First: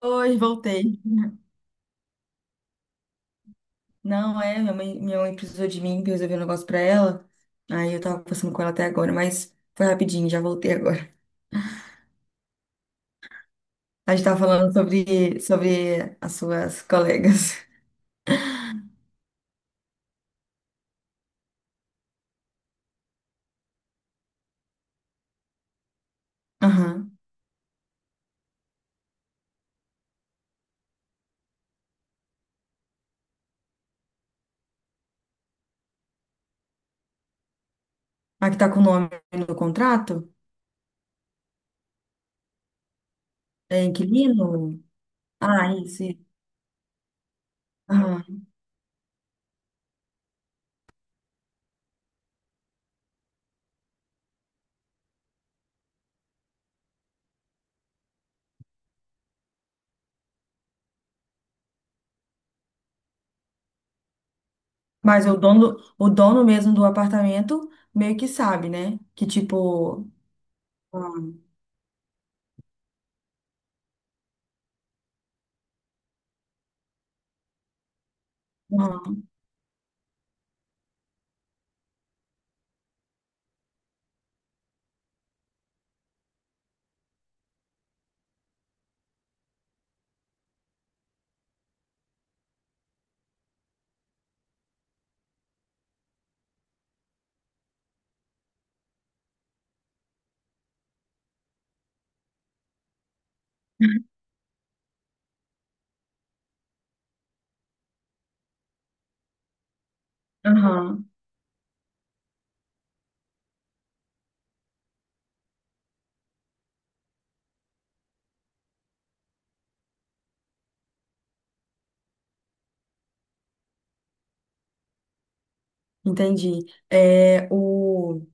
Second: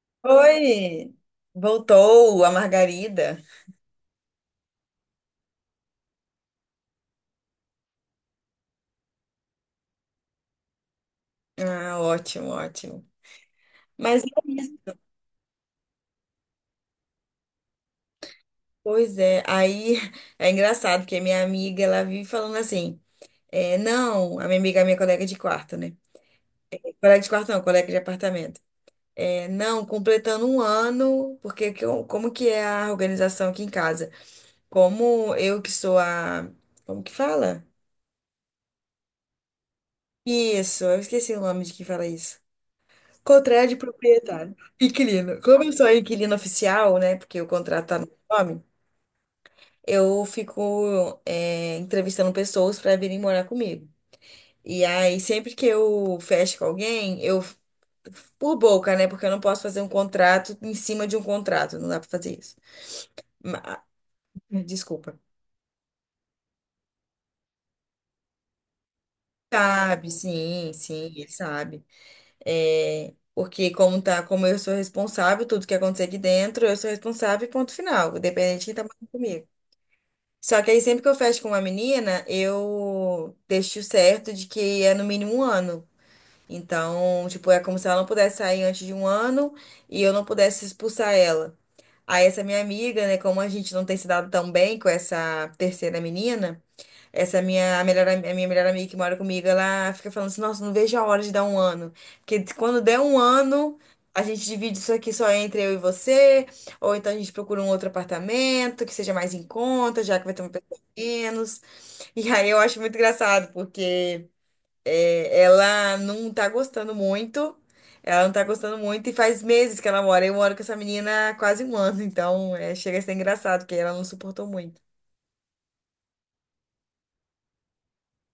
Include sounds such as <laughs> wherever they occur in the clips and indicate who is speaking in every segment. Speaker 1: Hoje voltei.
Speaker 2: Oi! Voltou a Margarida.
Speaker 1: Não, é, minha mãe precisou de mim pra eu resolver um negócio pra ela. Aí eu tava conversando com ela até agora, mas foi rapidinho, já voltei agora. <laughs>
Speaker 2: Ah, ótimo, ótimo.
Speaker 1: A
Speaker 2: Mas
Speaker 1: gente
Speaker 2: é
Speaker 1: tava falando
Speaker 2: isso.
Speaker 1: sobre as suas colegas. <laughs>
Speaker 2: Pois é, aí é engraçado, porque minha amiga, ela vive falando assim, não, a minha amiga, a minha colega de quarto, né?
Speaker 1: Aham.
Speaker 2: Colega de quarto não, colega de apartamento. Não, completando um ano, porque que como que é a organização aqui em casa? Como eu que sou a... Como que fala?
Speaker 1: A que tá com o nome no contrato?
Speaker 2: Isso, eu esqueci o nome de quem fala isso. Contrato de
Speaker 1: É
Speaker 2: proprietário.
Speaker 1: inquilino?
Speaker 2: Inquilino. Como eu
Speaker 1: Ah,
Speaker 2: sou
Speaker 1: isso. Isso.
Speaker 2: inquilino oficial, né? Porque o contrato tá no meu
Speaker 1: Aham.
Speaker 2: nome, eu fico entrevistando pessoas para virem morar comigo. E aí, sempre que eu fecho com alguém, eu. Por boca, né? Porque eu não posso fazer um contrato em cima de um contrato. Não dá para fazer isso. Ma- Desculpa.
Speaker 1: Mas o dono mesmo do apartamento meio que sabe, né? Que tipo.
Speaker 2: Sabe, sim, sim,
Speaker 1: Ah.
Speaker 2: ele sabe. É, porque como tá, como eu sou responsável, tudo que acontecer aqui dentro, eu sou responsável e ponto final, independente de quem tá morando
Speaker 1: Aham.
Speaker 2: comigo. Só que aí sempre que eu fecho com uma menina, eu deixo certo de que é no mínimo um ano. Então, tipo, é como se ela não pudesse sair antes de um ano e eu não pudesse expulsar ela. Aí essa minha amiga, né, como a gente não tem se dado tão bem com essa terceira menina, essa minha a melhor, a minha melhor amiga que mora comigo, ela fica falando assim, nossa, não vejo a hora de dar um ano. Porque quando der um ano, a gente divide isso aqui só entre eu e você, ou então a gente procura um outro apartamento que seja mais em conta, já que vai ter uma pessoa
Speaker 1: Aham.
Speaker 2: menos. E aí eu acho muito engraçado, porque ela não tá gostando muito, ela não tá gostando muito, e faz meses que ela mora. Eu moro com essa menina há quase um ano, então é, chega a ser engraçado, porque ela não suportou muito.
Speaker 1: Entendi. É, o.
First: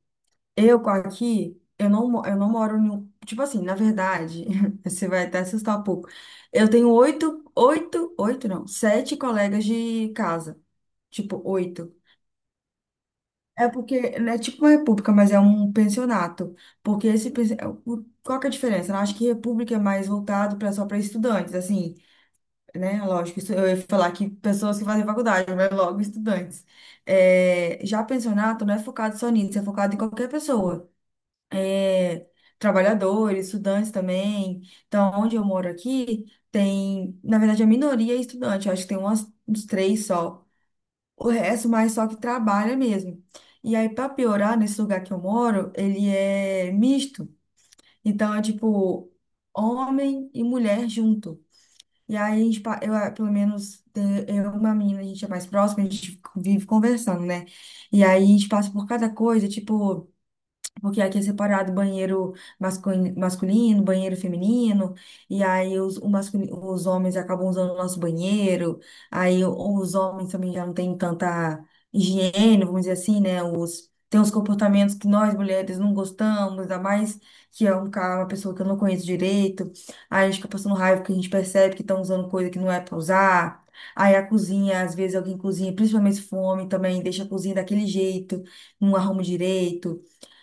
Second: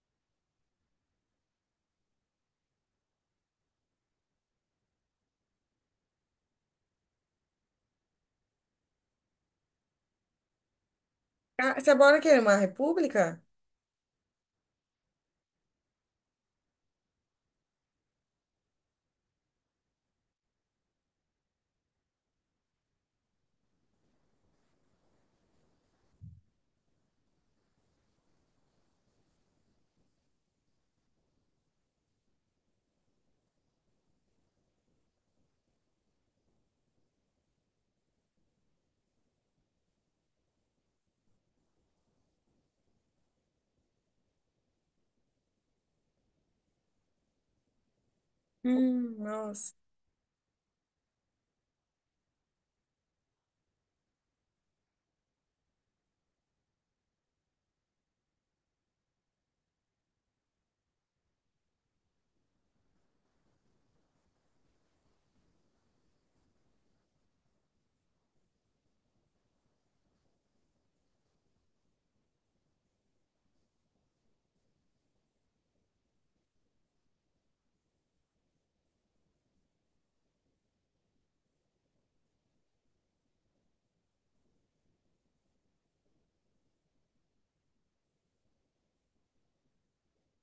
Speaker 1: Eu com aqui, eu não, eu não moro em um. Tipo assim, na verdade, <laughs> você vai até assustar um pouco. Eu tenho oito, oito, oito não, sete colegas de casa. Tipo,
Speaker 2: Ah, você
Speaker 1: oito.
Speaker 2: mora o quê? Uma república?
Speaker 1: É porque não é tipo uma república, mas é um pensionato. Porque esse. Qual que é a diferença? Eu acho que república é mais voltado para só para estudantes, assim, né? Lógico, isso, eu ia falar que pessoas que fazem faculdade, mas logo estudantes. É, já pensionato não é focado só nisso, é focado em qualquer pessoa. Trabalhadores, estudantes também. Então, onde eu moro aqui, tem, na verdade, a minoria é estudante, eu acho que tem umas, uns três só. O resto, mais só que trabalha mesmo. E aí, para piorar, nesse lugar que eu moro, ele é misto. Então, é tipo,
Speaker 2: Nossa.
Speaker 1: homem e mulher junto. E aí, a gente, eu, ah, pelo menos, eu e uma menina, a gente é mais próxima, a gente vive conversando, né? E aí, a gente passa por cada coisa, tipo. Porque aqui é separado banheiro masculino, banheiro feminino, e aí os homens acabam usando o nosso banheiro, aí os homens também já não têm tanta higiene, vamos dizer assim, né? Tem uns comportamentos que nós mulheres não gostamos, ainda mais que é um cara, uma pessoa que eu não conheço direito, aí a gente fica passando raiva porque a gente percebe que estão usando coisa que não é para usar. Aí a cozinha, às vezes alguém cozinha, principalmente se for um homem também, deixa a cozinha daquele jeito, não arruma direito.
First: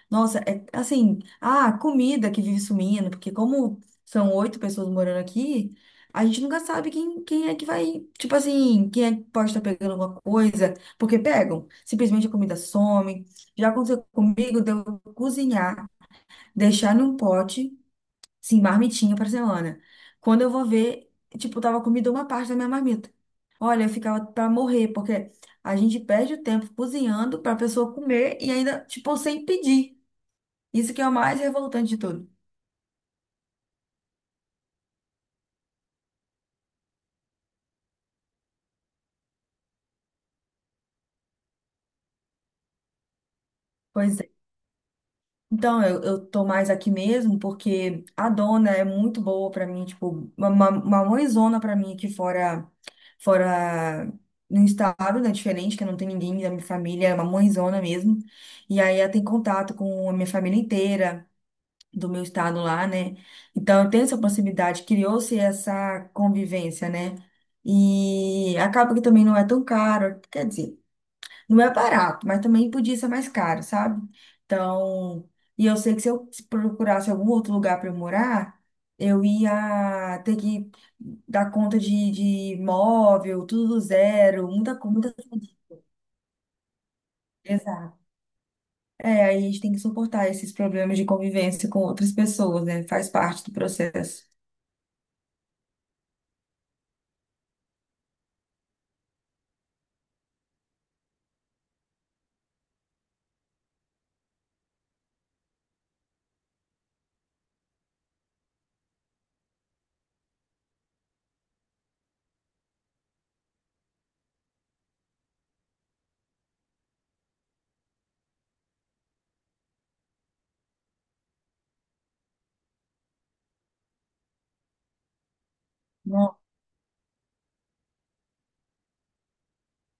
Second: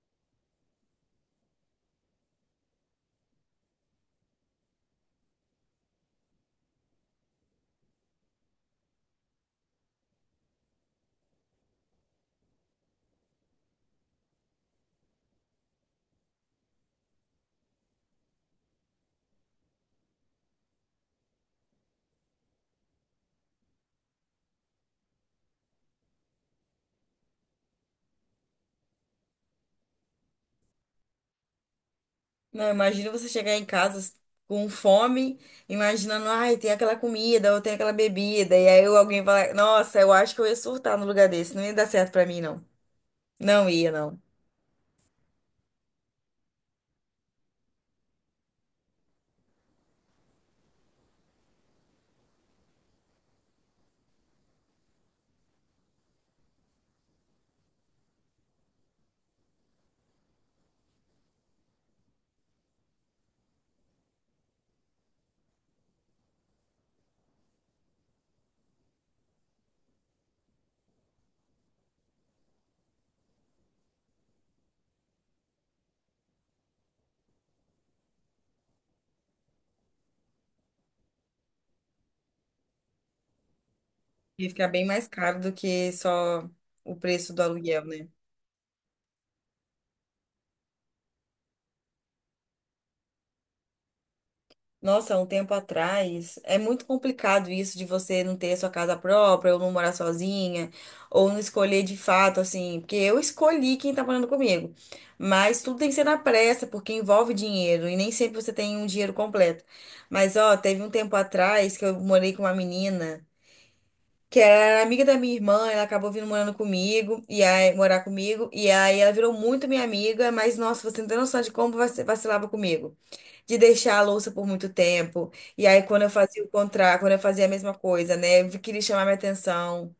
Speaker 1: Nossa, é assim, ah, comida que vive sumindo, porque como são oito pessoas morando aqui, a gente nunca sabe quem é que vai, tipo assim, quem é que pode estar pegando alguma coisa, porque pegam, simplesmente a comida some. Já aconteceu comigo de eu cozinhar, deixar num pote, sim, marmitinha pra semana. Quando eu vou ver, tipo, tava comida uma parte da minha marmita. Olha, eu ficava pra morrer, porque a gente perde o tempo cozinhando pra pessoa comer e ainda, tipo, sem pedir. Isso que é o mais revoltante de tudo.
Speaker 2: Não, imagina você chegar em casa com fome, imaginando, ai, tem aquela comida ou tem aquela bebida, e aí alguém fala, nossa, eu acho que eu ia surtar no lugar desse, não ia dar certo pra mim, não. Não ia,
Speaker 1: Pois
Speaker 2: não.
Speaker 1: é. Então, eu tô mais aqui mesmo porque a dona é muito boa pra mim, tipo, uma mãezona pra mim aqui fora, fora no estado, né, diferente, que não tem ninguém da minha família, é uma mãezona mesmo. E aí ela tem contato com a minha família inteira do meu estado lá, né? Então, eu tenho essa proximidade, criou-se essa convivência, né? E acaba que também não é tão caro, quer dizer, não é barato, mas também podia ser mais caro, sabe? Então, e eu sei que se eu procurasse algum outro lugar para eu morar, eu ia ter que dar conta de móvel, tudo do zero,
Speaker 2: Ia ficar
Speaker 1: muita
Speaker 2: bem mais
Speaker 1: coisa.
Speaker 2: caro do que só o preço do aluguel,
Speaker 1: Exato.
Speaker 2: né?
Speaker 1: É, aí a gente tem que suportar esses problemas de convivência com outras pessoas, né? Faz parte do processo.
Speaker 2: Nossa, há um tempo atrás, é muito complicado isso de você não ter a sua casa própria, ou não morar sozinha, ou não escolher de fato, assim, porque eu escolhi quem tá morando comigo. Mas tudo tem que ser na pressa, porque envolve dinheiro, e nem sempre você tem um dinheiro completo. Mas, ó, teve um tempo atrás que eu morei com uma menina que era amiga da minha irmã, ela acabou vindo morando comigo, e aí, morar comigo, e aí ela virou muito minha amiga, mas, nossa, você não tem noção de como vacilava comigo de deixar a louça por muito tempo. E aí, quando eu
Speaker 1: Não,
Speaker 2: fazia o contrário, quando eu fazia a mesma coisa, né? Eu queria chamar minha atenção.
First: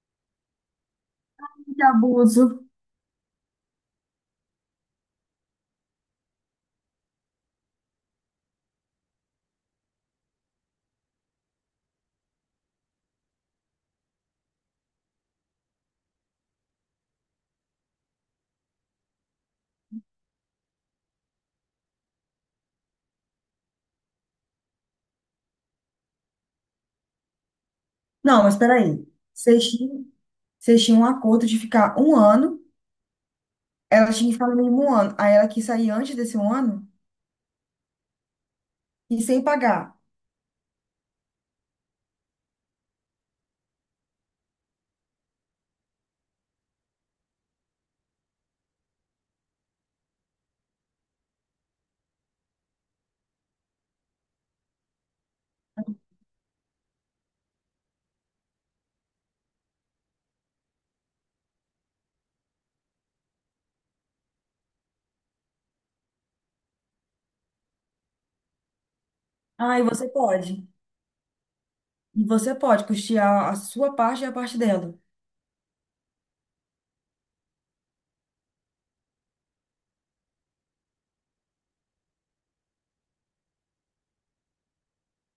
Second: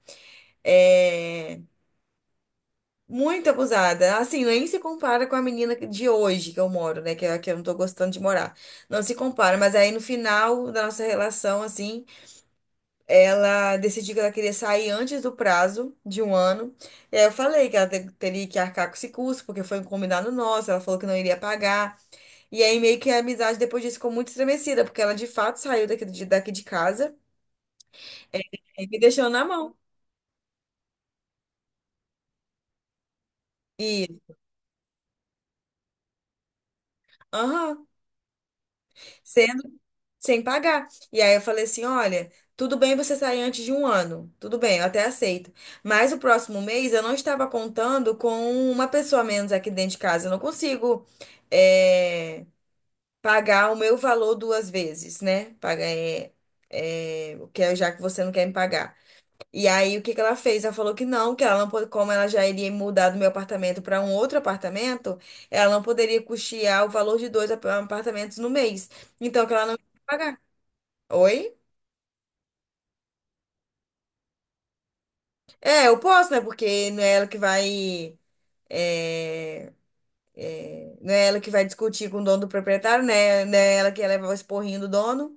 Speaker 2: É...
Speaker 1: de abuso.
Speaker 2: Muito abusada. Assim, nem se compara com a menina de hoje que eu moro, né? Que, é a que eu não tô gostando de morar. Não se compara. Mas aí, no final da nossa relação, assim, ela decidiu que ela queria sair antes do prazo de um ano. E aí eu falei que ela teria que arcar com esse custo, porque foi um combinado nosso. Ela falou que não iria pagar. E aí meio que a amizade depois disso ficou muito estremecida, porque ela de fato saiu daqui daqui de casa
Speaker 1: Não, mas
Speaker 2: e me
Speaker 1: peraí.
Speaker 2: deixou na
Speaker 1: Vocês
Speaker 2: mão.
Speaker 1: tinham, vocês tinham um acordo de ficar um ano,
Speaker 2: E,
Speaker 1: ela tinha que ficar no mínimo um ano. Aí ela quis sair antes desse um ano?
Speaker 2: aham,
Speaker 1: E sem
Speaker 2: sendo
Speaker 1: pagar.
Speaker 2: sem pagar. E aí eu falei assim, olha, tudo bem você sair antes de um ano, tudo bem, eu até aceito. Mas o próximo mês eu não estava contando com uma pessoa a menos aqui dentro de casa. Eu não consigo é, pagar o meu valor duas vezes, né? O que é já que você não quer me pagar. E aí, o que que ela fez? Ela falou que não, que ela não pode, como ela já iria mudar do meu apartamento para um outro apartamento, ela não poderia custear o valor de dois apartamentos no mês. Então, que ela não ia
Speaker 1: Ah, e você
Speaker 2: pagar.
Speaker 1: pode.
Speaker 2: Oi?
Speaker 1: E você pode custear a sua parte e a parte dela.
Speaker 2: É, eu posso, né? Porque não é ela que vai. é, Não é ela que vai discutir com o dono do proprietário, né? Não é ela que ia levar o esporrinho do dono,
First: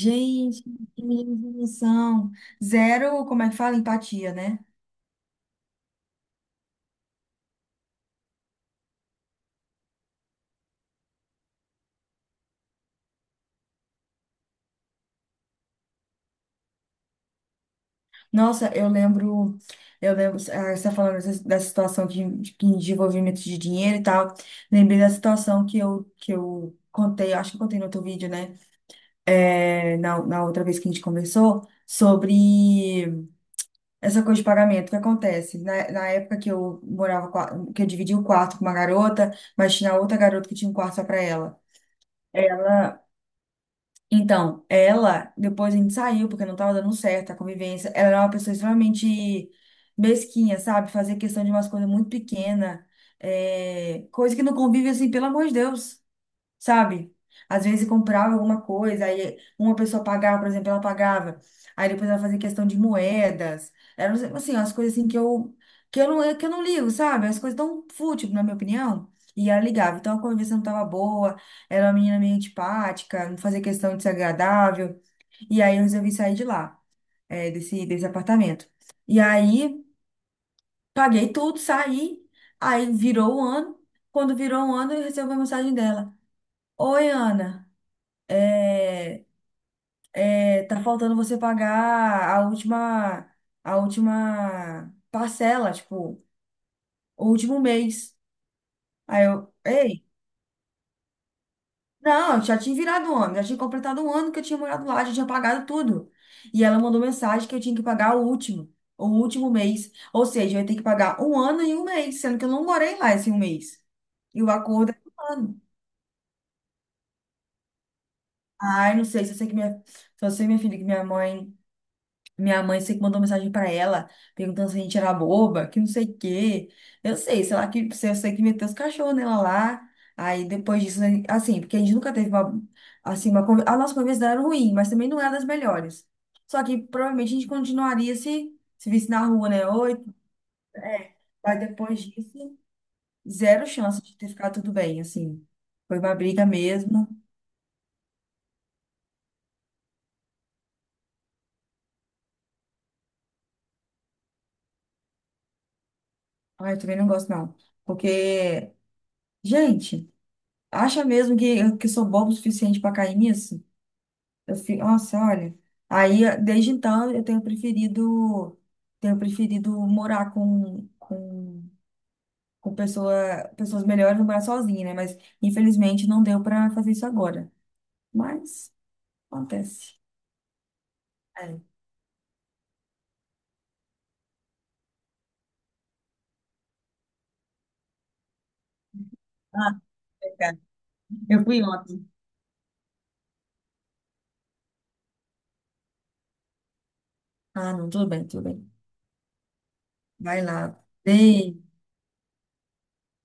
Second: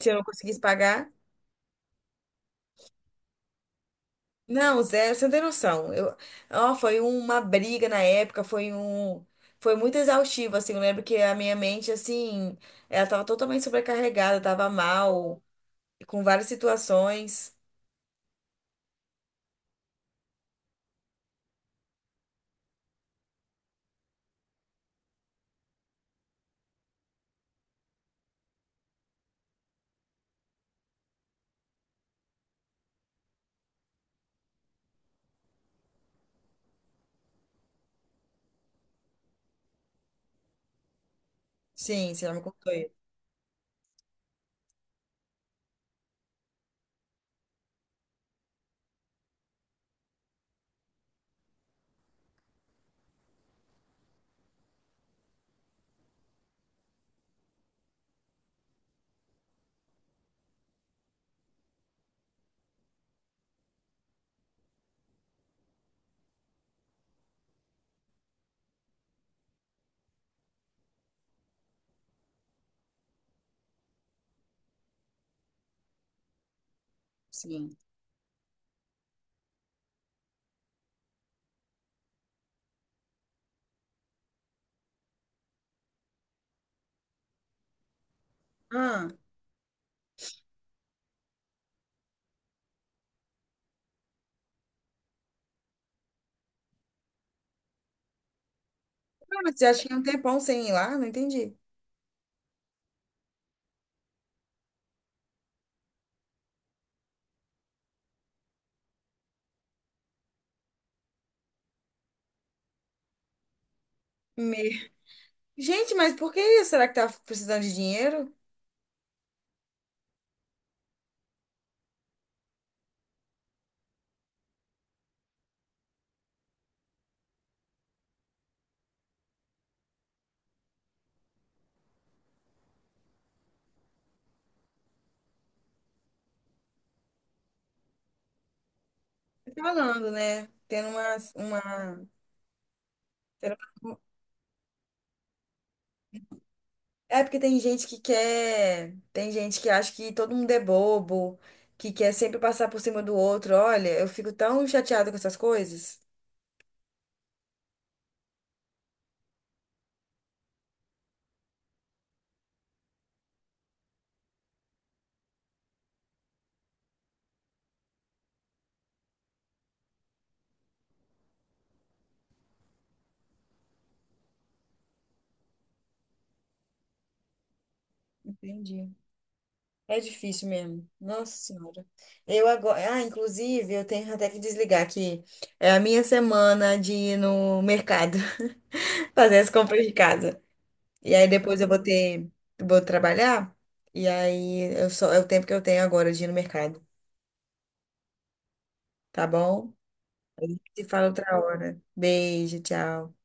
Speaker 2: se eu não conseguisse
Speaker 1: que
Speaker 2: pagar.
Speaker 1: menino sem noção. Zero, como é que fala? Empatia, né?
Speaker 2: Não, Zé, você não tem noção. Eu, ó, foi uma briga na época, foi muito exaustivo, assim. Eu lembro que a minha mente, assim, ela tava totalmente sobrecarregada, tava mal, com várias situações.
Speaker 1: Nossa, eu lembro. Eu lembro, ah, você tá falando dessa situação de, de envolvimento de dinheiro e tal. Lembrei da situação que eu contei, acho que eu contei no outro vídeo, né? É, na outra vez que a gente conversou, sobre. Essa coisa de pagamento, o que acontece? Na época que eu morava, que eu dividi o quarto com uma garota, mas tinha outra garota que tinha um quarto só pra ela.
Speaker 2: Sim, você já me contou isso.
Speaker 1: Ela, então, ela, depois a gente saiu, porque não tava dando certo a convivência. Ela era uma pessoa extremamente mesquinha, sabe? Fazia questão de umas coisas muito pequenas, é, coisa que no convívio, assim, pelo amor de Deus, sabe? Às vezes comprava alguma coisa, aí uma pessoa pagava, por exemplo, ela pagava, aí depois ela fazia questão de moedas, eram assim, as coisas assim que eu não ligo, sabe? As coisas tão fútil, na minha opinião, e ela ligava. Então a conversa não tava boa, era uma menina meio antipática, não fazia questão de ser agradável, e aí eu resolvi sair de lá, é
Speaker 2: Sim.
Speaker 1: desse apartamento. E aí paguei tudo, saí, aí virou um ano, quando virou um ano eu recebi a mensagem dela. Oi, Ana.
Speaker 2: Ah, Ah,
Speaker 1: É, tá faltando você pagar a última parcela, tipo, o último mês. Aí eu,
Speaker 2: mas você acha que é um
Speaker 1: ei,
Speaker 2: tempão sem ir lá? Não entendi.
Speaker 1: não, eu já tinha virado um ano, já tinha completado um ano que eu tinha morado lá, já tinha pagado tudo. E ela mandou mensagem que eu tinha que pagar o último mês. Ou seja, eu ia ter que pagar um ano e um mês, sendo que eu não morei lá esse um mês. E o
Speaker 2: Me-
Speaker 1: acordo é um ano.
Speaker 2: Gente, mas por que isso? Será que tá precisando de dinheiro?
Speaker 1: Ai, não sei, se eu sei que minha, só sei, minha filha, que minha mãe. Minha mãe sei que mandou mensagem pra ela, perguntando se a gente era boba, que não sei o quê. Eu sei, sei lá que eu sei que meteu os cachorros nela lá. Aí depois disso, né, assim, porque a gente nunca teve uma, assim, uma, a nossa conversa era ruim, mas também não era das melhores. Só que provavelmente a gente continuaria se visse na rua,
Speaker 2: Tô
Speaker 1: né?
Speaker 2: falando,
Speaker 1: Oito,
Speaker 2: né? Tendo
Speaker 1: é. Mas depois
Speaker 2: uma,
Speaker 1: disso,
Speaker 2: tendo
Speaker 1: zero
Speaker 2: uma
Speaker 1: chance de ter ficado tudo bem, assim. Foi uma briga mesmo.
Speaker 2: É porque tem gente que quer, tem gente que acha que todo mundo é bobo, que quer sempre passar por cima do outro. Olha, eu fico tão chateada com essas coisas.
Speaker 1: Ai, eu também não gosto não, porque gente, acha mesmo que sou bobo o suficiente para cair nisso? Eu fico, nossa, olha. Aí, desde então, eu tenho preferido morar com pessoa, pessoas melhores do que morar sozinha, né? Mas, infelizmente, não deu para fazer isso agora. Mas,
Speaker 2: Entendi.
Speaker 1: acontece.
Speaker 2: É difícil mesmo. Nossa
Speaker 1: É.
Speaker 2: Senhora. Eu agora, ah, inclusive, eu tenho até que desligar aqui. É a minha semana de ir no mercado, <laughs> fazer as
Speaker 1: Ah,
Speaker 2: compras de casa.
Speaker 1: cara,
Speaker 2: E aí
Speaker 1: eu
Speaker 2: depois
Speaker 1: fui
Speaker 2: eu vou
Speaker 1: ontem.
Speaker 2: ter, vou trabalhar. E aí eu só é o tempo que eu tenho agora de ir no mercado,
Speaker 1: Ah, não, tudo bem, tudo bem.
Speaker 2: tá bom?
Speaker 1: Vai lá.
Speaker 2: Se fala outra
Speaker 1: Beijo.
Speaker 2: hora. Beijo, tchau.